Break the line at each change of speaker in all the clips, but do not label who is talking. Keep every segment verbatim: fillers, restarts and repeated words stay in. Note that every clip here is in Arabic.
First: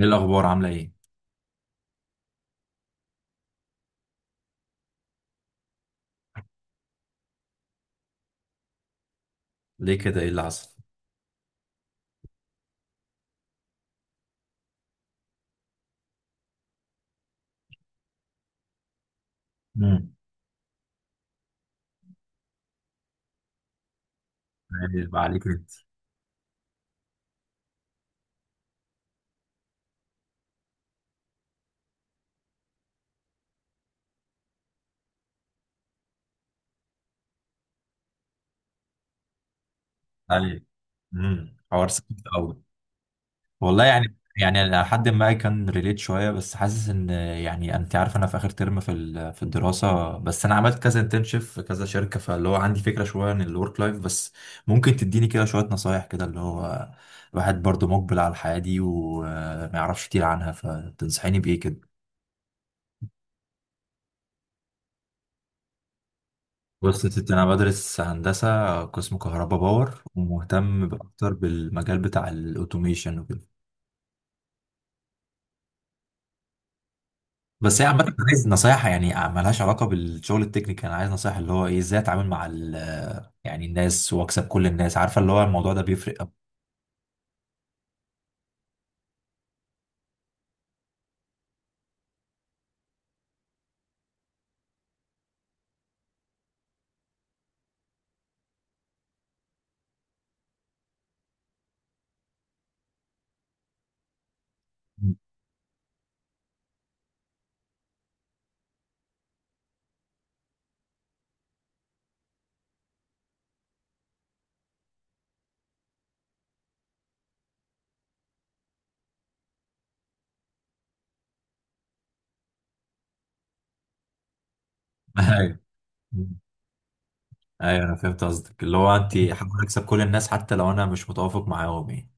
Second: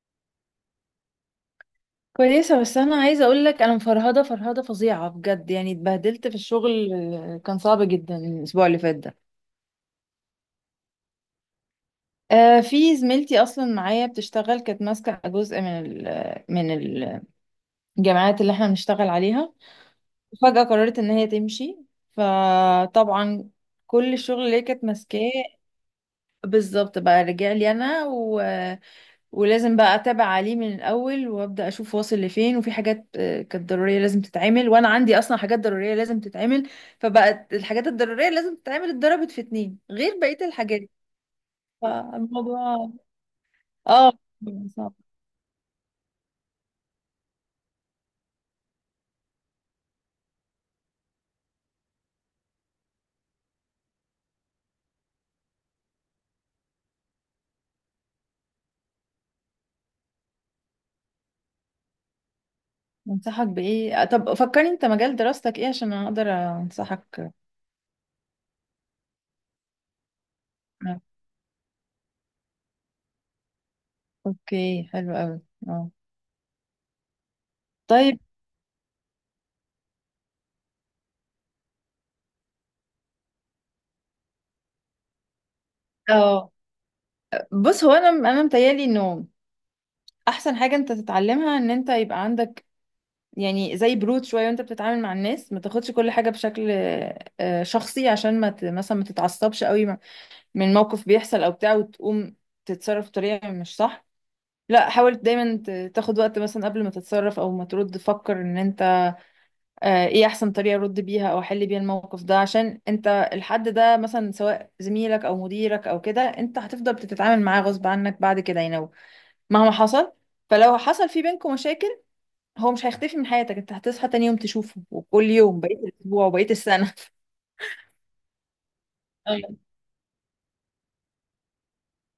ايه الاخبار؟ عامله ايه؟
كويسة، بس أنا عايزة أقولك أنا مفرهدة فرهدة فظيعة بجد يعني اتبهدلت في الشغل، آه، كان صعب جدا الأسبوع اللي فات ده.
ليه كده؟ ايه اللي حصل؟
آه، في زميلتي أصلا معايا بتشتغل كانت ماسكة جزء من ال من الجامعات اللي احنا بنشتغل عليها.
امم.
فجأة قررت إن هي تمشي. فطبعا كل الشغل اللي هي كانت ماسكاه
يبقى عليك انت.
بالظبط بقى رجع لي أنا. ولازم بقى اتابع عليه من الاول وابدا اشوف واصل لفين، وفي حاجات آه، كانت ضروريه لازم تتعمل، وانا عندي اصلا حاجات ضروريه لازم تتعمل. فبقت الحاجات الضروريه لازم تتعمل اتضربت في اتنين غير بقيه
عليك.
الحاجات.
امم. حوار سخيف قوي.
فالموضوع
والله،
اه
يعني يعني أنا
صعب.
لحد ما كان ريليت شويه، بس حاسس ان، يعني، انت عارف، انا في اخر ترم في ال- في الدراسه. بس انا عملت كذا انترنشيب في كذا شركه، فاللي هو عندي فكره شويه عن الورك لايف. بس ممكن تديني كده شويه نصايح، كده اللي هو الواحد برضو مقبل على الحياه دي وما يعرفش كتير عنها؟ فتنصحيني بايه كده؟
انصحك بايه؟ آه، طب فكرني انت مجال دراستك ايه عشان اقدر
بص يا
انصحك.
ستي، أنا بدرس هندسة قسم كهرباء باور، ومهتم ب-
آه،
أكتر بالمجال بتاع الأوتوميشن وكده.
اوكي، حلو قوي. اه،
بس هي عامة،
طيب.
عايز نصايح يعني ملهاش علاقة بالشغل التكنيكال. أنا عايز نصايح اللي هو إيه، إزاي أتعامل مع ال آه، يعني الناس وأكسب كل الناس، عارفة، اللي هو الموضوع ده بيفرق أوي.
اه. بص، هو انا انا متهيألي انه احسن حاجه انت تتعلمها ان انت يبقى عندك يعني زي برود شوية وانت بتتعامل مع الناس، ما تاخدش كل حاجة بشكل آه، شخصي، عشان ما ت- مثلا ما تتعصبش قوي م- من موقف بيحصل او بتاع وتقوم تتصرف بطريقة مش صح. لا، حاول دايما ت- تاخد وقت مثلا قبل ما تتصرف او ما ترد. فكر ان انت آه، ايه احسن طريقة ارد بيها او احل بيها الموقف ده، عشان انت الحد ده، مثلا سواء زميلك او مديرك او كده، انت هتفضل بتتعامل معاه غصب عنك بعد كده. يعني لو مهما حصل، فلو حصل في بينكم مشاكل، هو مش هيختفي من حياتك. انت هتصحى تاني يوم تشوفه، وكل
أيوه.
يوم بقية الأسبوع وبقية السنة.
أيوه، أنا فهمت قصدك اللي هو أنت
أيوة.
حابة أكسب كل الناس حتى لو أنا مش متوافق معاهم يعني.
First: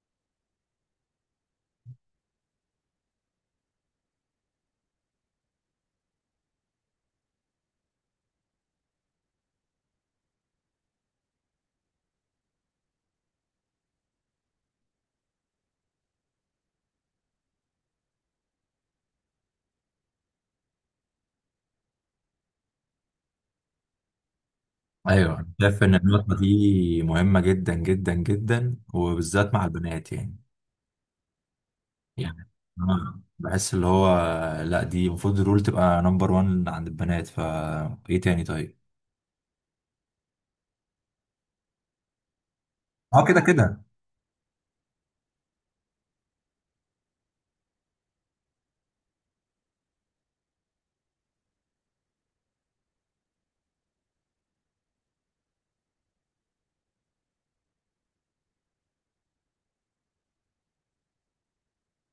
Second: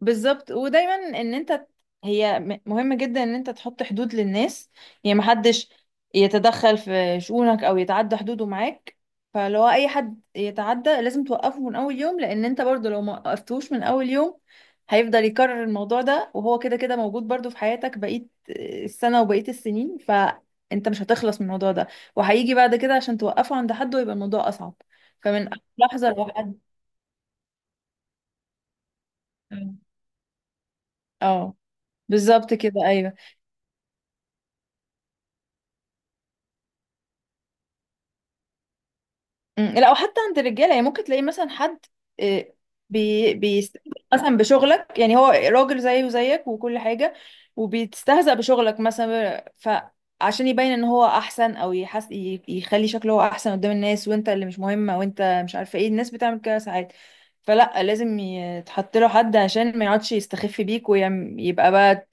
بالظبط. ودايما ان انت ت- هي م- مهم جدا ان انت تحط حدود للناس. يعني محدش يتدخل في شؤونك او يتعدى حدوده معاك. فلو اي حد يتعدى لازم توقفه من اول يوم، لان انت برضو لو ما وقفتوش من اول يوم هيفضل يكرر الموضوع ده، وهو كده كده موجود برضو في حياتك، بقية السنة وبقية السنين، فانت مش هتخلص من الموضوع ده. وهيجي بعد كده عشان توقفه عند حد، ويبقى الموضوع اصعب.
أيوه، أنا
فمن أول
شايف إن
لحظة لو
النقطة
حد.
دي مهمة جدا جدا جدا، وبالذات مع البنات يعني.
اه،
يعني
بالظبط كده، ايوه.
أنا بحس اللي هو، لا، دي المفروض الرول تبقى نمبر واحد عند البنات. فا ايه تاني؟ طيب.
مم. لا، وحتى عند الرجاله يعني ممكن تلاقي مثلا حد آه،
اه،
بي
كده كده.
بيستهزأ مثلا بشغلك، يعني هو راجل زيه وزيك وكل حاجه، وبيتستهزأ بشغلك مثلا، فعشان يبين ان هو احسن او يحس ي- يخلي شكله هو احسن قدام الناس، وانت اللي مش مهمه. وانت مش عارفه ايه، الناس بتعمل كده ساعات. فلا، لازم يتحط له حد عشان ما يقعدش يستخف بيك، ويبقى بقى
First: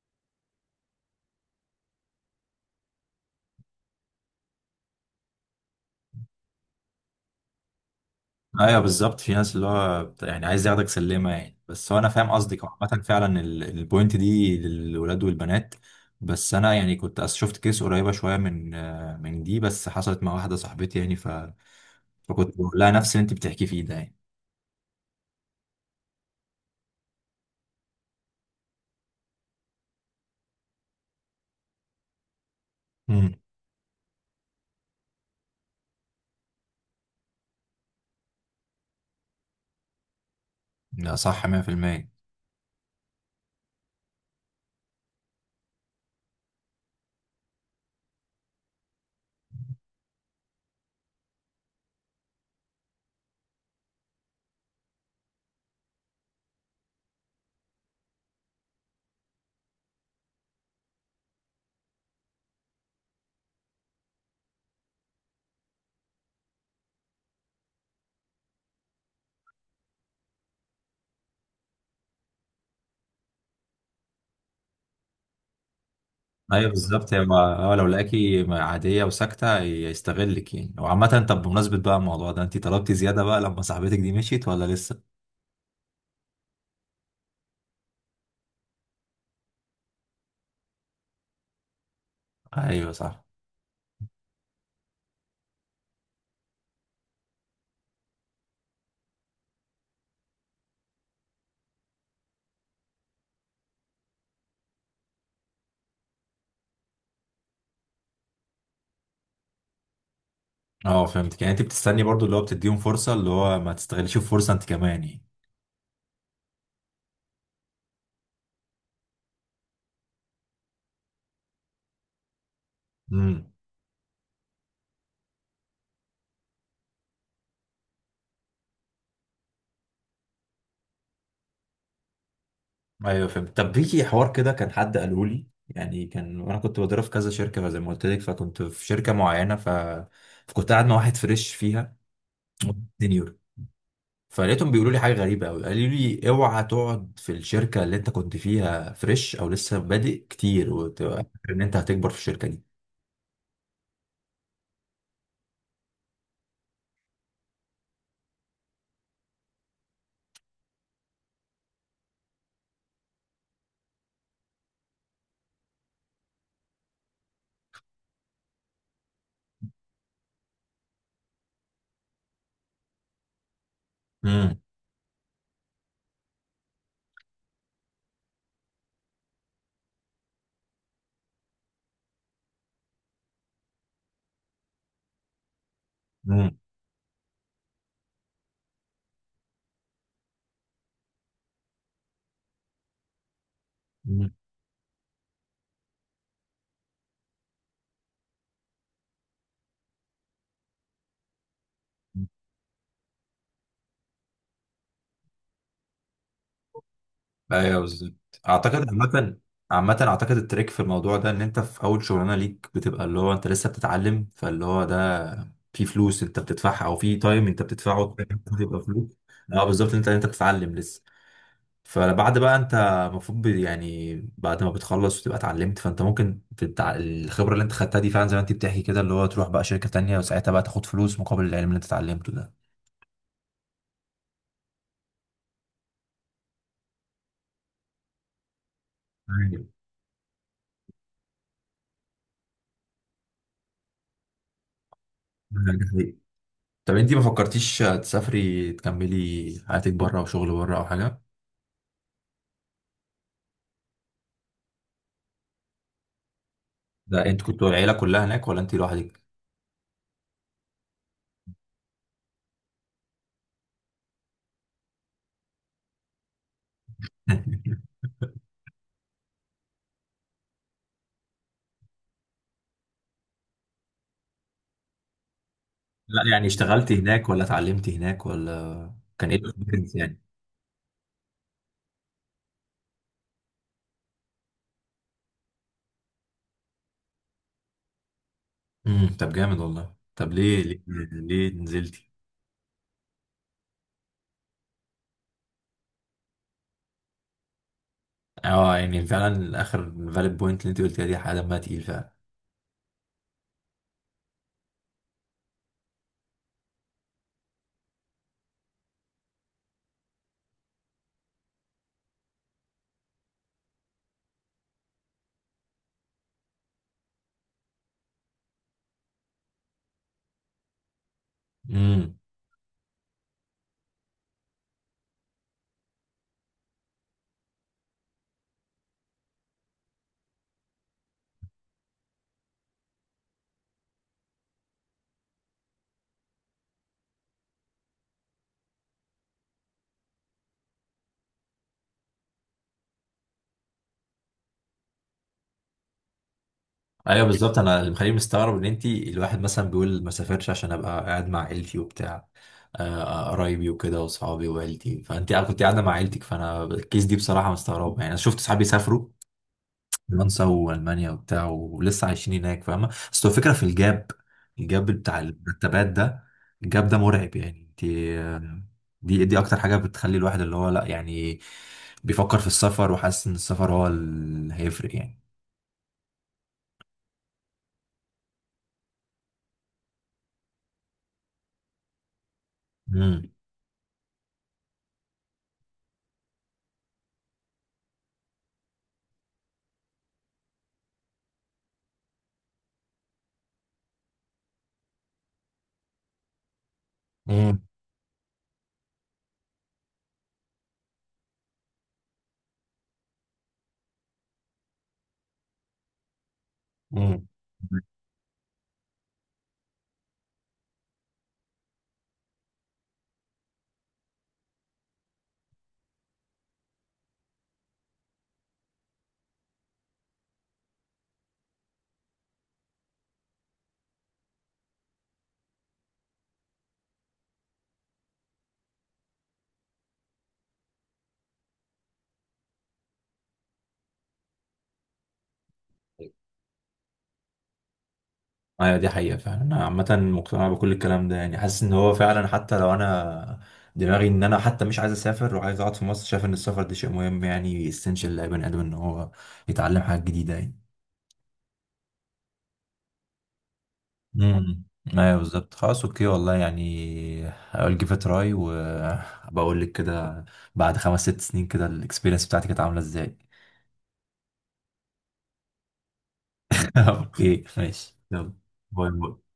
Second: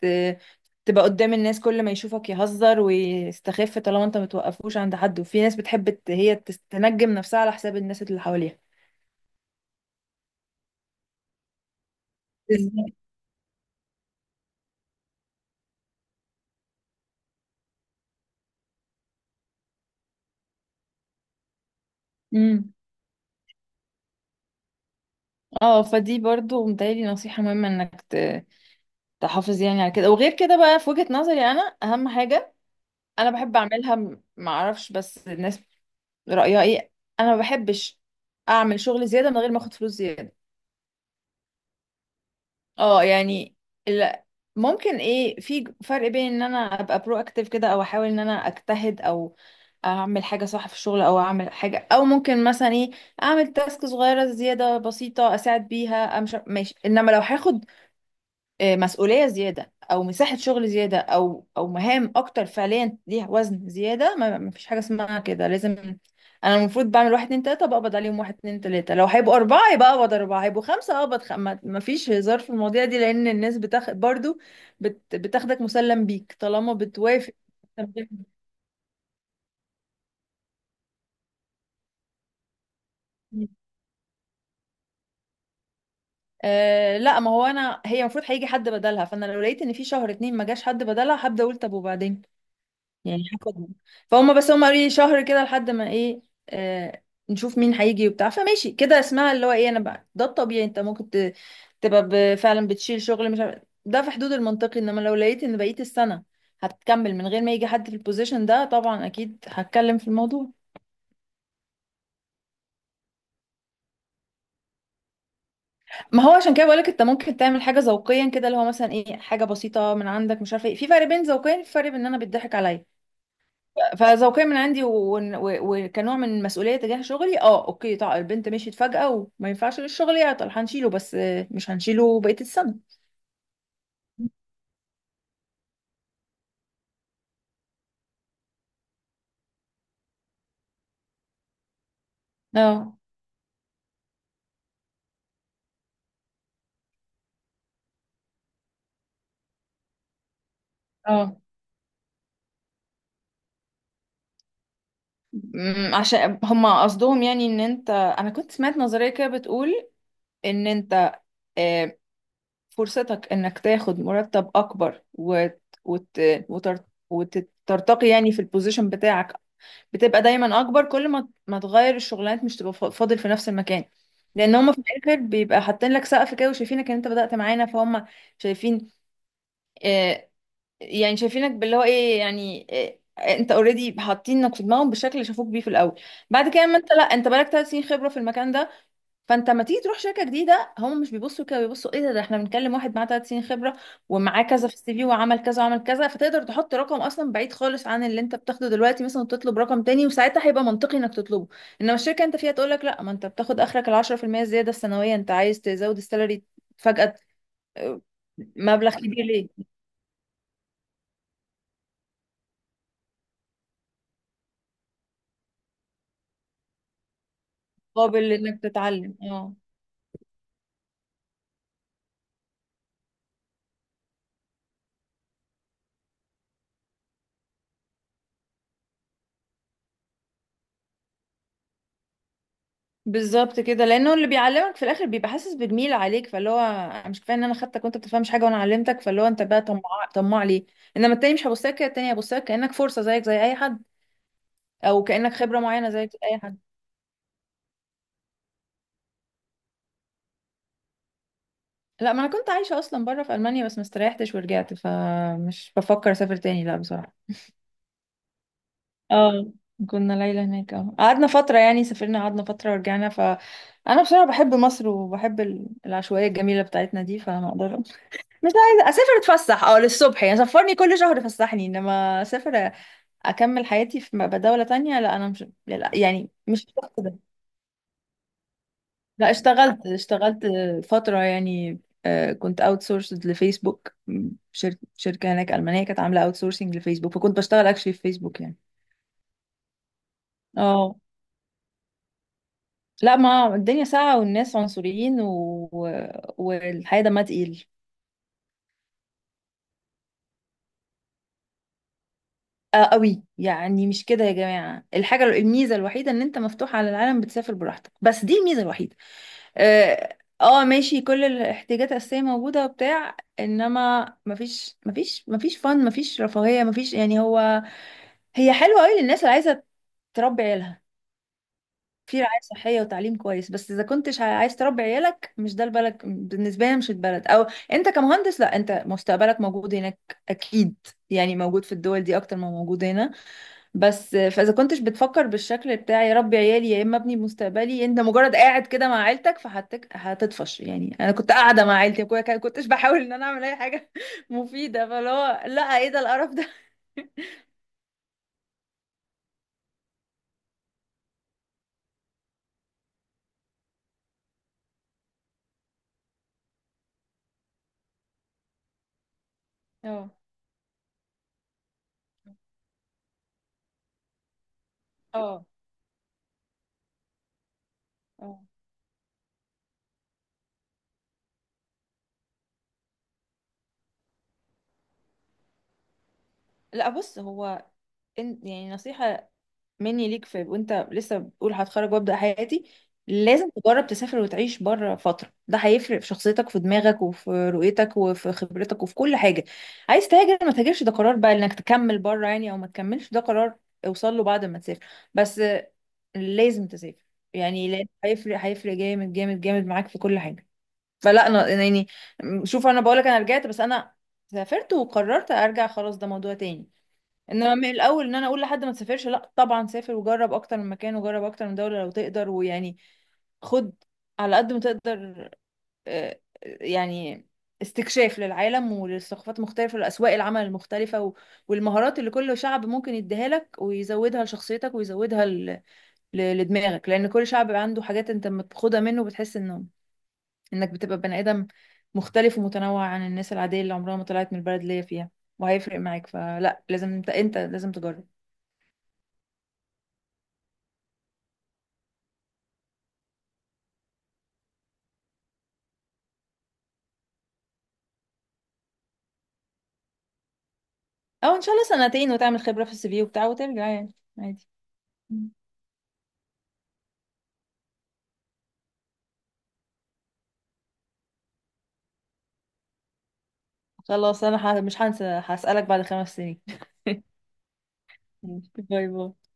تبقى قدام الناس كل ما يشوفك يهزر ويستخف طالما انت متوقفوش عند حد. وفي ناس بتحب ت- هي تس- تنجم نفسها على حساب الناس اللي حواليها.
ايوه بالظبط، في ناس اللي هو بت- يعني عايز ياخدك سلمه يعني. بس هو انا فاهم قصدك.
بالظبط.
عامه فعلا ال- البوينت دي للولاد والبنات. بس انا يعني كنت أس- شفت كيس قريبه شويه من آه، من دي، بس حصلت مع واحده صاحبتي يعني ف... فكنت
امم
بقول لها نفس اللي انت بتحكي فيه ده يعني.
اه، فدي برضو متهيألي نصيحة مهمة انك ت- تحافظ يعني على كده. وغير كده بقى، في وجهة نظري انا، اهم حاجة انا
امم.
بحب اعملها، م- معرفش بس الناس رأيها ايه. انا ما بحبش اعمل شغل زيادة من غير ما اخد فلوس زيادة.
لا، صح مية في المية.
اه يعني. لا، ممكن ايه، في فرق بين ان انا ابقى برو اكتيف كده او احاول ان انا اجتهد او اعمل حاجه صح في الشغل او اعمل حاجه، او ممكن مثلا ايه اعمل تاسك صغيره زياده بسيطه اساعد بيها، امشي ماشي. انما لو هاخد آه، مسؤوليه زياده او مساحه شغل زياده او او مهام اكتر فعليا ليها وزن زياده، ما ما فيش حاجه اسمها كده. لازم انا المفروض بعمل واحد اتنين تلاته، بقبض عليهم واحد اتنين تلاته. لو هيبقوا اربعه يبقى اقبض اربعه، هيبقوا خمسه اقبض خمسه. ما فيش هزار في المواضيع دي، لان الناس بتاخد برضو، بت... بتاخدك مسلم بيك
ايوه
طالما
بالظبط، هي
بتوافق.
ما- هو لو لقاكي عاديه وساكته يستغلك يعني. وعامه، طب بمناسبه بقى الموضوع ده، انت طلبتي زياده بقى لما صاحبتك دي مشيت ولا لسه؟
أه لا، ما هو انا هي المفروض هيجي حد بدلها. فانا لو لقيت ان في شهر اتنين ما جاش حد بدلها هبدا اقول طب وبعدين،
ايوه صح.
يعني هاخدهم. فهم بس هم قالوا لي شهر كده لحد ما ايه، أه، نشوف مين هيجي وبتاع. فماشي كده، اسمها اللي هو ايه، انا بقى، ده الطبيعي. انت ممكن ت- تبقى ب- فعلا بتشيل شغل مش عارف ده في حدود المنطقي. انما لو لقيت ان بقيت السنه هتكمل من غير ما يجي حد في البوزيشن ده طبعا اكيد هتكلم في الموضوع.
اه، فهمتك، يعني انت بتستني برضو اللي هو بتديهم فرصه، اللي هو ما تستغلش الفرصه انت كمان يعني.
ما هو عشان كده بقولك انت ممكن تعمل حاجه ذوقيا كده اللي هو مثلا ايه، حاجه بسيطه من عندك، مش عارفه ايه. في فرق بين ذوقيا، في فرق بين ان انا بيضحك عليا.
امم.
فذوقيا من عندي و- و- وكنوع من مسؤوليه تجاه شغلي. اه اوكي، طبعا البنت مشيت فجاه وما ينفعش للشغل يعطل، هنشيله، بس آه، مش هنشيله بقيه السنه.
ايوه فهمت. طب في حوار كده كان حد قاله لي، يعني كان وانا كنت بدرب في كذا شركه زي ما قلت لك، فكنت في شركه معينه ف... فكنت قاعد مع واحد فريش فيها
اه.
سينيور. فلقيتهم بيقولوا لي حاجه غريبه قوي. قالوا لي اوعى تقعد في الشركه اللي انت كنت فيها فريش او لسه بادئ كتير وتبقى
اه.
فاكر ان انت هتكبر في الشركه دي.
أمم، عشان هما قصدهم يعني ان انت انا كنت سمعت نظريه كده بتقول ان انت آه، فرصتك انك تاخد مرتب اكبر وت... وت... وتر... وترتقي يعني في البوزيشن بتاعك، بتبقى دايما اكبر كل ما ما تغير الشغلانات، مش تبقى فا- فاضل في نفس المكان. لان
امم.
هم في الاخر بيبقى حاطين لك سقف كده، وشايفينك ان انت بدأت معانا فهم شايفين آه يعني شايفينك باللي هو ايه يعني آه انت اوريدي حاطينك في دماغهم بالشكل اللي شافوك بيه في الاول. بعد
امم.
كده اما انت، لا، انت بقالك ثلاث سنين خبرة في المكان ده. فانت لما تيجي تروح شركه جديده هم مش بيبصوا كده، بيبصوا ايه ده، ده احنا بنتكلم واحد معاه ثلاث سنين خبره،
أمم.
ومعاه كذا في سي في وعمل كذا وعمل كذا، فتقدر تحط رقم اصلا بعيد خالص عن اللي انت بتاخده دلوقتي، مثلا تطلب رقم تاني، وساعتها هيبقى منطقي انك تطلبه. انما الشركه انت فيها تقول لك لا، ما انت بتاخد اخرك ال عشرة في المئة الزياده السنويه، انت عايز تزود السالري فجاه ت-
ايوه بالظبط. اعتقد
مبلغ كبير
عامة
ليه؟
عامة اعتقد التريك في الموضوع ده ان انت في اول شغلانة ليك بتبقى اللي هو انت لسه بتتعلم. فاللي هو ده في فلوس انت بتدفعها او في تايم انت بتدفعه
مقابل انك
تبقى فلوس.
تتعلم. اه
اه بالظبط، انت انت بتتعلم لسه. فبعد بقى، انت المفروض ب- يعني بعد ما بتخلص وتبقى اتعلمت فانت ممكن تتع... الخبره اللي انت خدتها دي فعلا، زي ما انت بتحكي كده، اللي هو تروح بقى شركه تانية وساعتها بقى تاخد فلوس مقابل العلم اللي انت اتعلمته ده.
بالظبط كده، لانه اللي بيعلمك في الاخر بيبقى حاسس بالميل عليك، فاللي هو أنا مش كفايه ان انا خدتك وانت بتفهمش حاجه وانا علمتك، فاللي هو انت بقى
ايوه،
طماع. طماع ليه؟ انما التاني مش هبص لك كده، التاني هبص لك كانك فرصه زيك زي اي حد، او كانك خبره
ده
معينه زيك
حقيقي.
زي اي حد.
طب انت ما فكرتيش تسافري تكملي حياتك بره، وشغل بره او حاجه؟
لا، ما انا كنت عايشه اصلا بره في المانيا، بس ما استريحتش ورجعت، فمش بفكر اسافر تاني لا بصراحه.
ده انت كنت العيله كلها هناك ولا انت لوحدك؟
اه كنا ليلة هناك، اه قعدنا فترة يعني، سافرنا قعدنا فترة ورجعنا. فأنا بصراحة بحب مصر، وبحب ال- العشوائية الجميلة بتاعتنا دي، فما أقدر مش عايزة أسافر أتفسح أه للصبح يعني، سفرني كل شهر فسحني. إنما أسافر أكمل حياتي في م- دولة تانية، لا أنا مش، لا
لا
يعني
يعني،
مش
اشتغلتي
الشخص ده.
هناك ولا اتعلمتي هناك، ولا كان
لا،
ايه
اشتغلت
الاكسبيرينس يعني؟
اشتغلت فترة يعني، آه، كنت اوت سورسد لفيسبوك، م، شر- شركة هناك ألمانية كانت عاملة اوت سورسنج لفيسبوك، فكنت بشتغل اكشلي في فيسبوك يعني.
امم. طب جامد والله. طب ليه ليه
اه
ليه نزلتي؟
لا، ما الدنيا ساقعة والناس عنصريين و... والحياة دمها تقيل.
اه، يعني فعلا اخر فاليد بوينت اللي انت قلتيها دي حاجه دمها تقيل فعلا.
آه قوي، يعني مش كده يا جماعة. الحاجة، الميزة الوحيدة ان انت مفتوح على العالم بتسافر براحتك، بس دي الميزة الوحيدة. اه. آه، ماشي، كل الاحتياجات الأساسية موجودة وبتاع، انما مفيش مفيش مفيش فن، مفيش رفاهية، مفيش يعني هو هي حلوة قوي للناس اللي عايزة تربي عيالها
امم.
في رعاية صحية وتعليم كويس. بس اذا كنتش عايز تربي عيالك، مش ده البلد بالنسبة لي. مش البلد. او انت كمهندس، لا انت مستقبلك موجود هناك اكيد يعني، موجود في الدول دي اكتر ما موجود هنا. بس فاذا كنتش بتفكر بالشكل بتاع يا ربي عيالي يا اما ابني مستقبلي، انت مجرد قاعد كده مع عيلتك، فهتك هتطفش. يعني انا كنت قاعده مع عيلتي ما كنتش بحاول ان انا اعمل اي حاجه مفيده، فاللي هو لا، ايه ده القرف ده.
ايوه بالظبط، انا اللي مخليني مستغرب ان انت، الواحد مثلا بيقول ما سافرش عشان ابقى قاعد مع عيلتي وبتاع، آه، آه، قرايبي وكده واصحابي وعيلتي، فانت كنت قاعده مع عيلتك، فانا الكيس دي بصراحه مستغربه يعني. انا شفت صحابي سافروا
اه،
فرنسا والمانيا وبتاع ولسه عايشين هناك، فاهمه. بس هو الفكره في الجاب، الجاب بتاع
اه،
المرتبات ده. الجاب ده مرعب يعني. دي
اه.
دي دي اكتر حاجه بتخلي الواحد اللي هو، لا يعني، بيفكر في السفر وحاسس ان السفر هو اللي هيفرق يعني.
لا، بص هو إن- يعني نصيحة مني ليك، في وانت لسه بتقول هتخرج وابدا حياتي
امم.
لازم تجرب تسافر وتعيش بره فتره. ده هيفرق في شخصيتك، في دماغك، وفي رؤيتك، وفي خبرتك، وفي كل حاجه. عايز تهاجر ما تهاجرش، ده قرار بقى انك تكمل بره يعني او ما تكملش، ده قرار اوصل له بعد ما تسافر. بس آه، لازم تسافر
امم.
يعني، لأن هيفرق هيفرق جامد جامد جامد معاك في كل حاجه. فلا انا أنا يعني، شوف انا بقولك انا رجعت، بس انا سافرت وقررت ارجع، خلاص ده موضوع تاني.
امم.
انما من الاول ان انا اقول لحد ما تسافرش لا، طبعا سافر وجرب اكتر من مكان، وجرب اكتر من دولة لو تقدر، ويعني خد على قد ما تقدر آه، يعني استكشاف للعالم وللثقافات المختلفة ولأسواق العمل المختلفة و- والمهارات اللي كل شعب ممكن يديها لك ويزودها لشخصيتك ويزودها ل- ل- لدماغك، لأن كل شعب عنده حاجات انت لما بتاخدها منه بتحس انه انك بتبقى بني آدم مختلف ومتنوع عن الناس العادية اللي عمرها ما طلعت من البلد اللي هي فيها، وهيفرق معاك. فلا لازم انت انت لازم تجرب.
ايوه دي حقيقة فعلا. انا عامة مقتنع بكل الكلام ده يعني. حاسس ان هو فعلا، حتى لو انا دماغي ان انا حتى مش عايز اسافر وعايز اقعد في مصر، شايف ان السفر ده شيء مهم يعني، اسينشال لاي بني ادم ان هو يتعلم حاجات جديدة يعني.
او ان شاء الله سنتين وتعمل خبرة في سي في وبتاع وترجع يعني عادي.
امم. ايوه
مم.
بالظبط، خلاص، اوكي. والله يعني هقول جيف تراي وبقول لك كده بعد خمس ست سنين كده الاكسبيرينس بتاعتي كانت عاملة ازاي.
خلاص انا ح- مش هنسى، هسألك بعد خمس سنين.
اوكي ماشي، يلا.
ماشي. باي
باي
باي.
باي.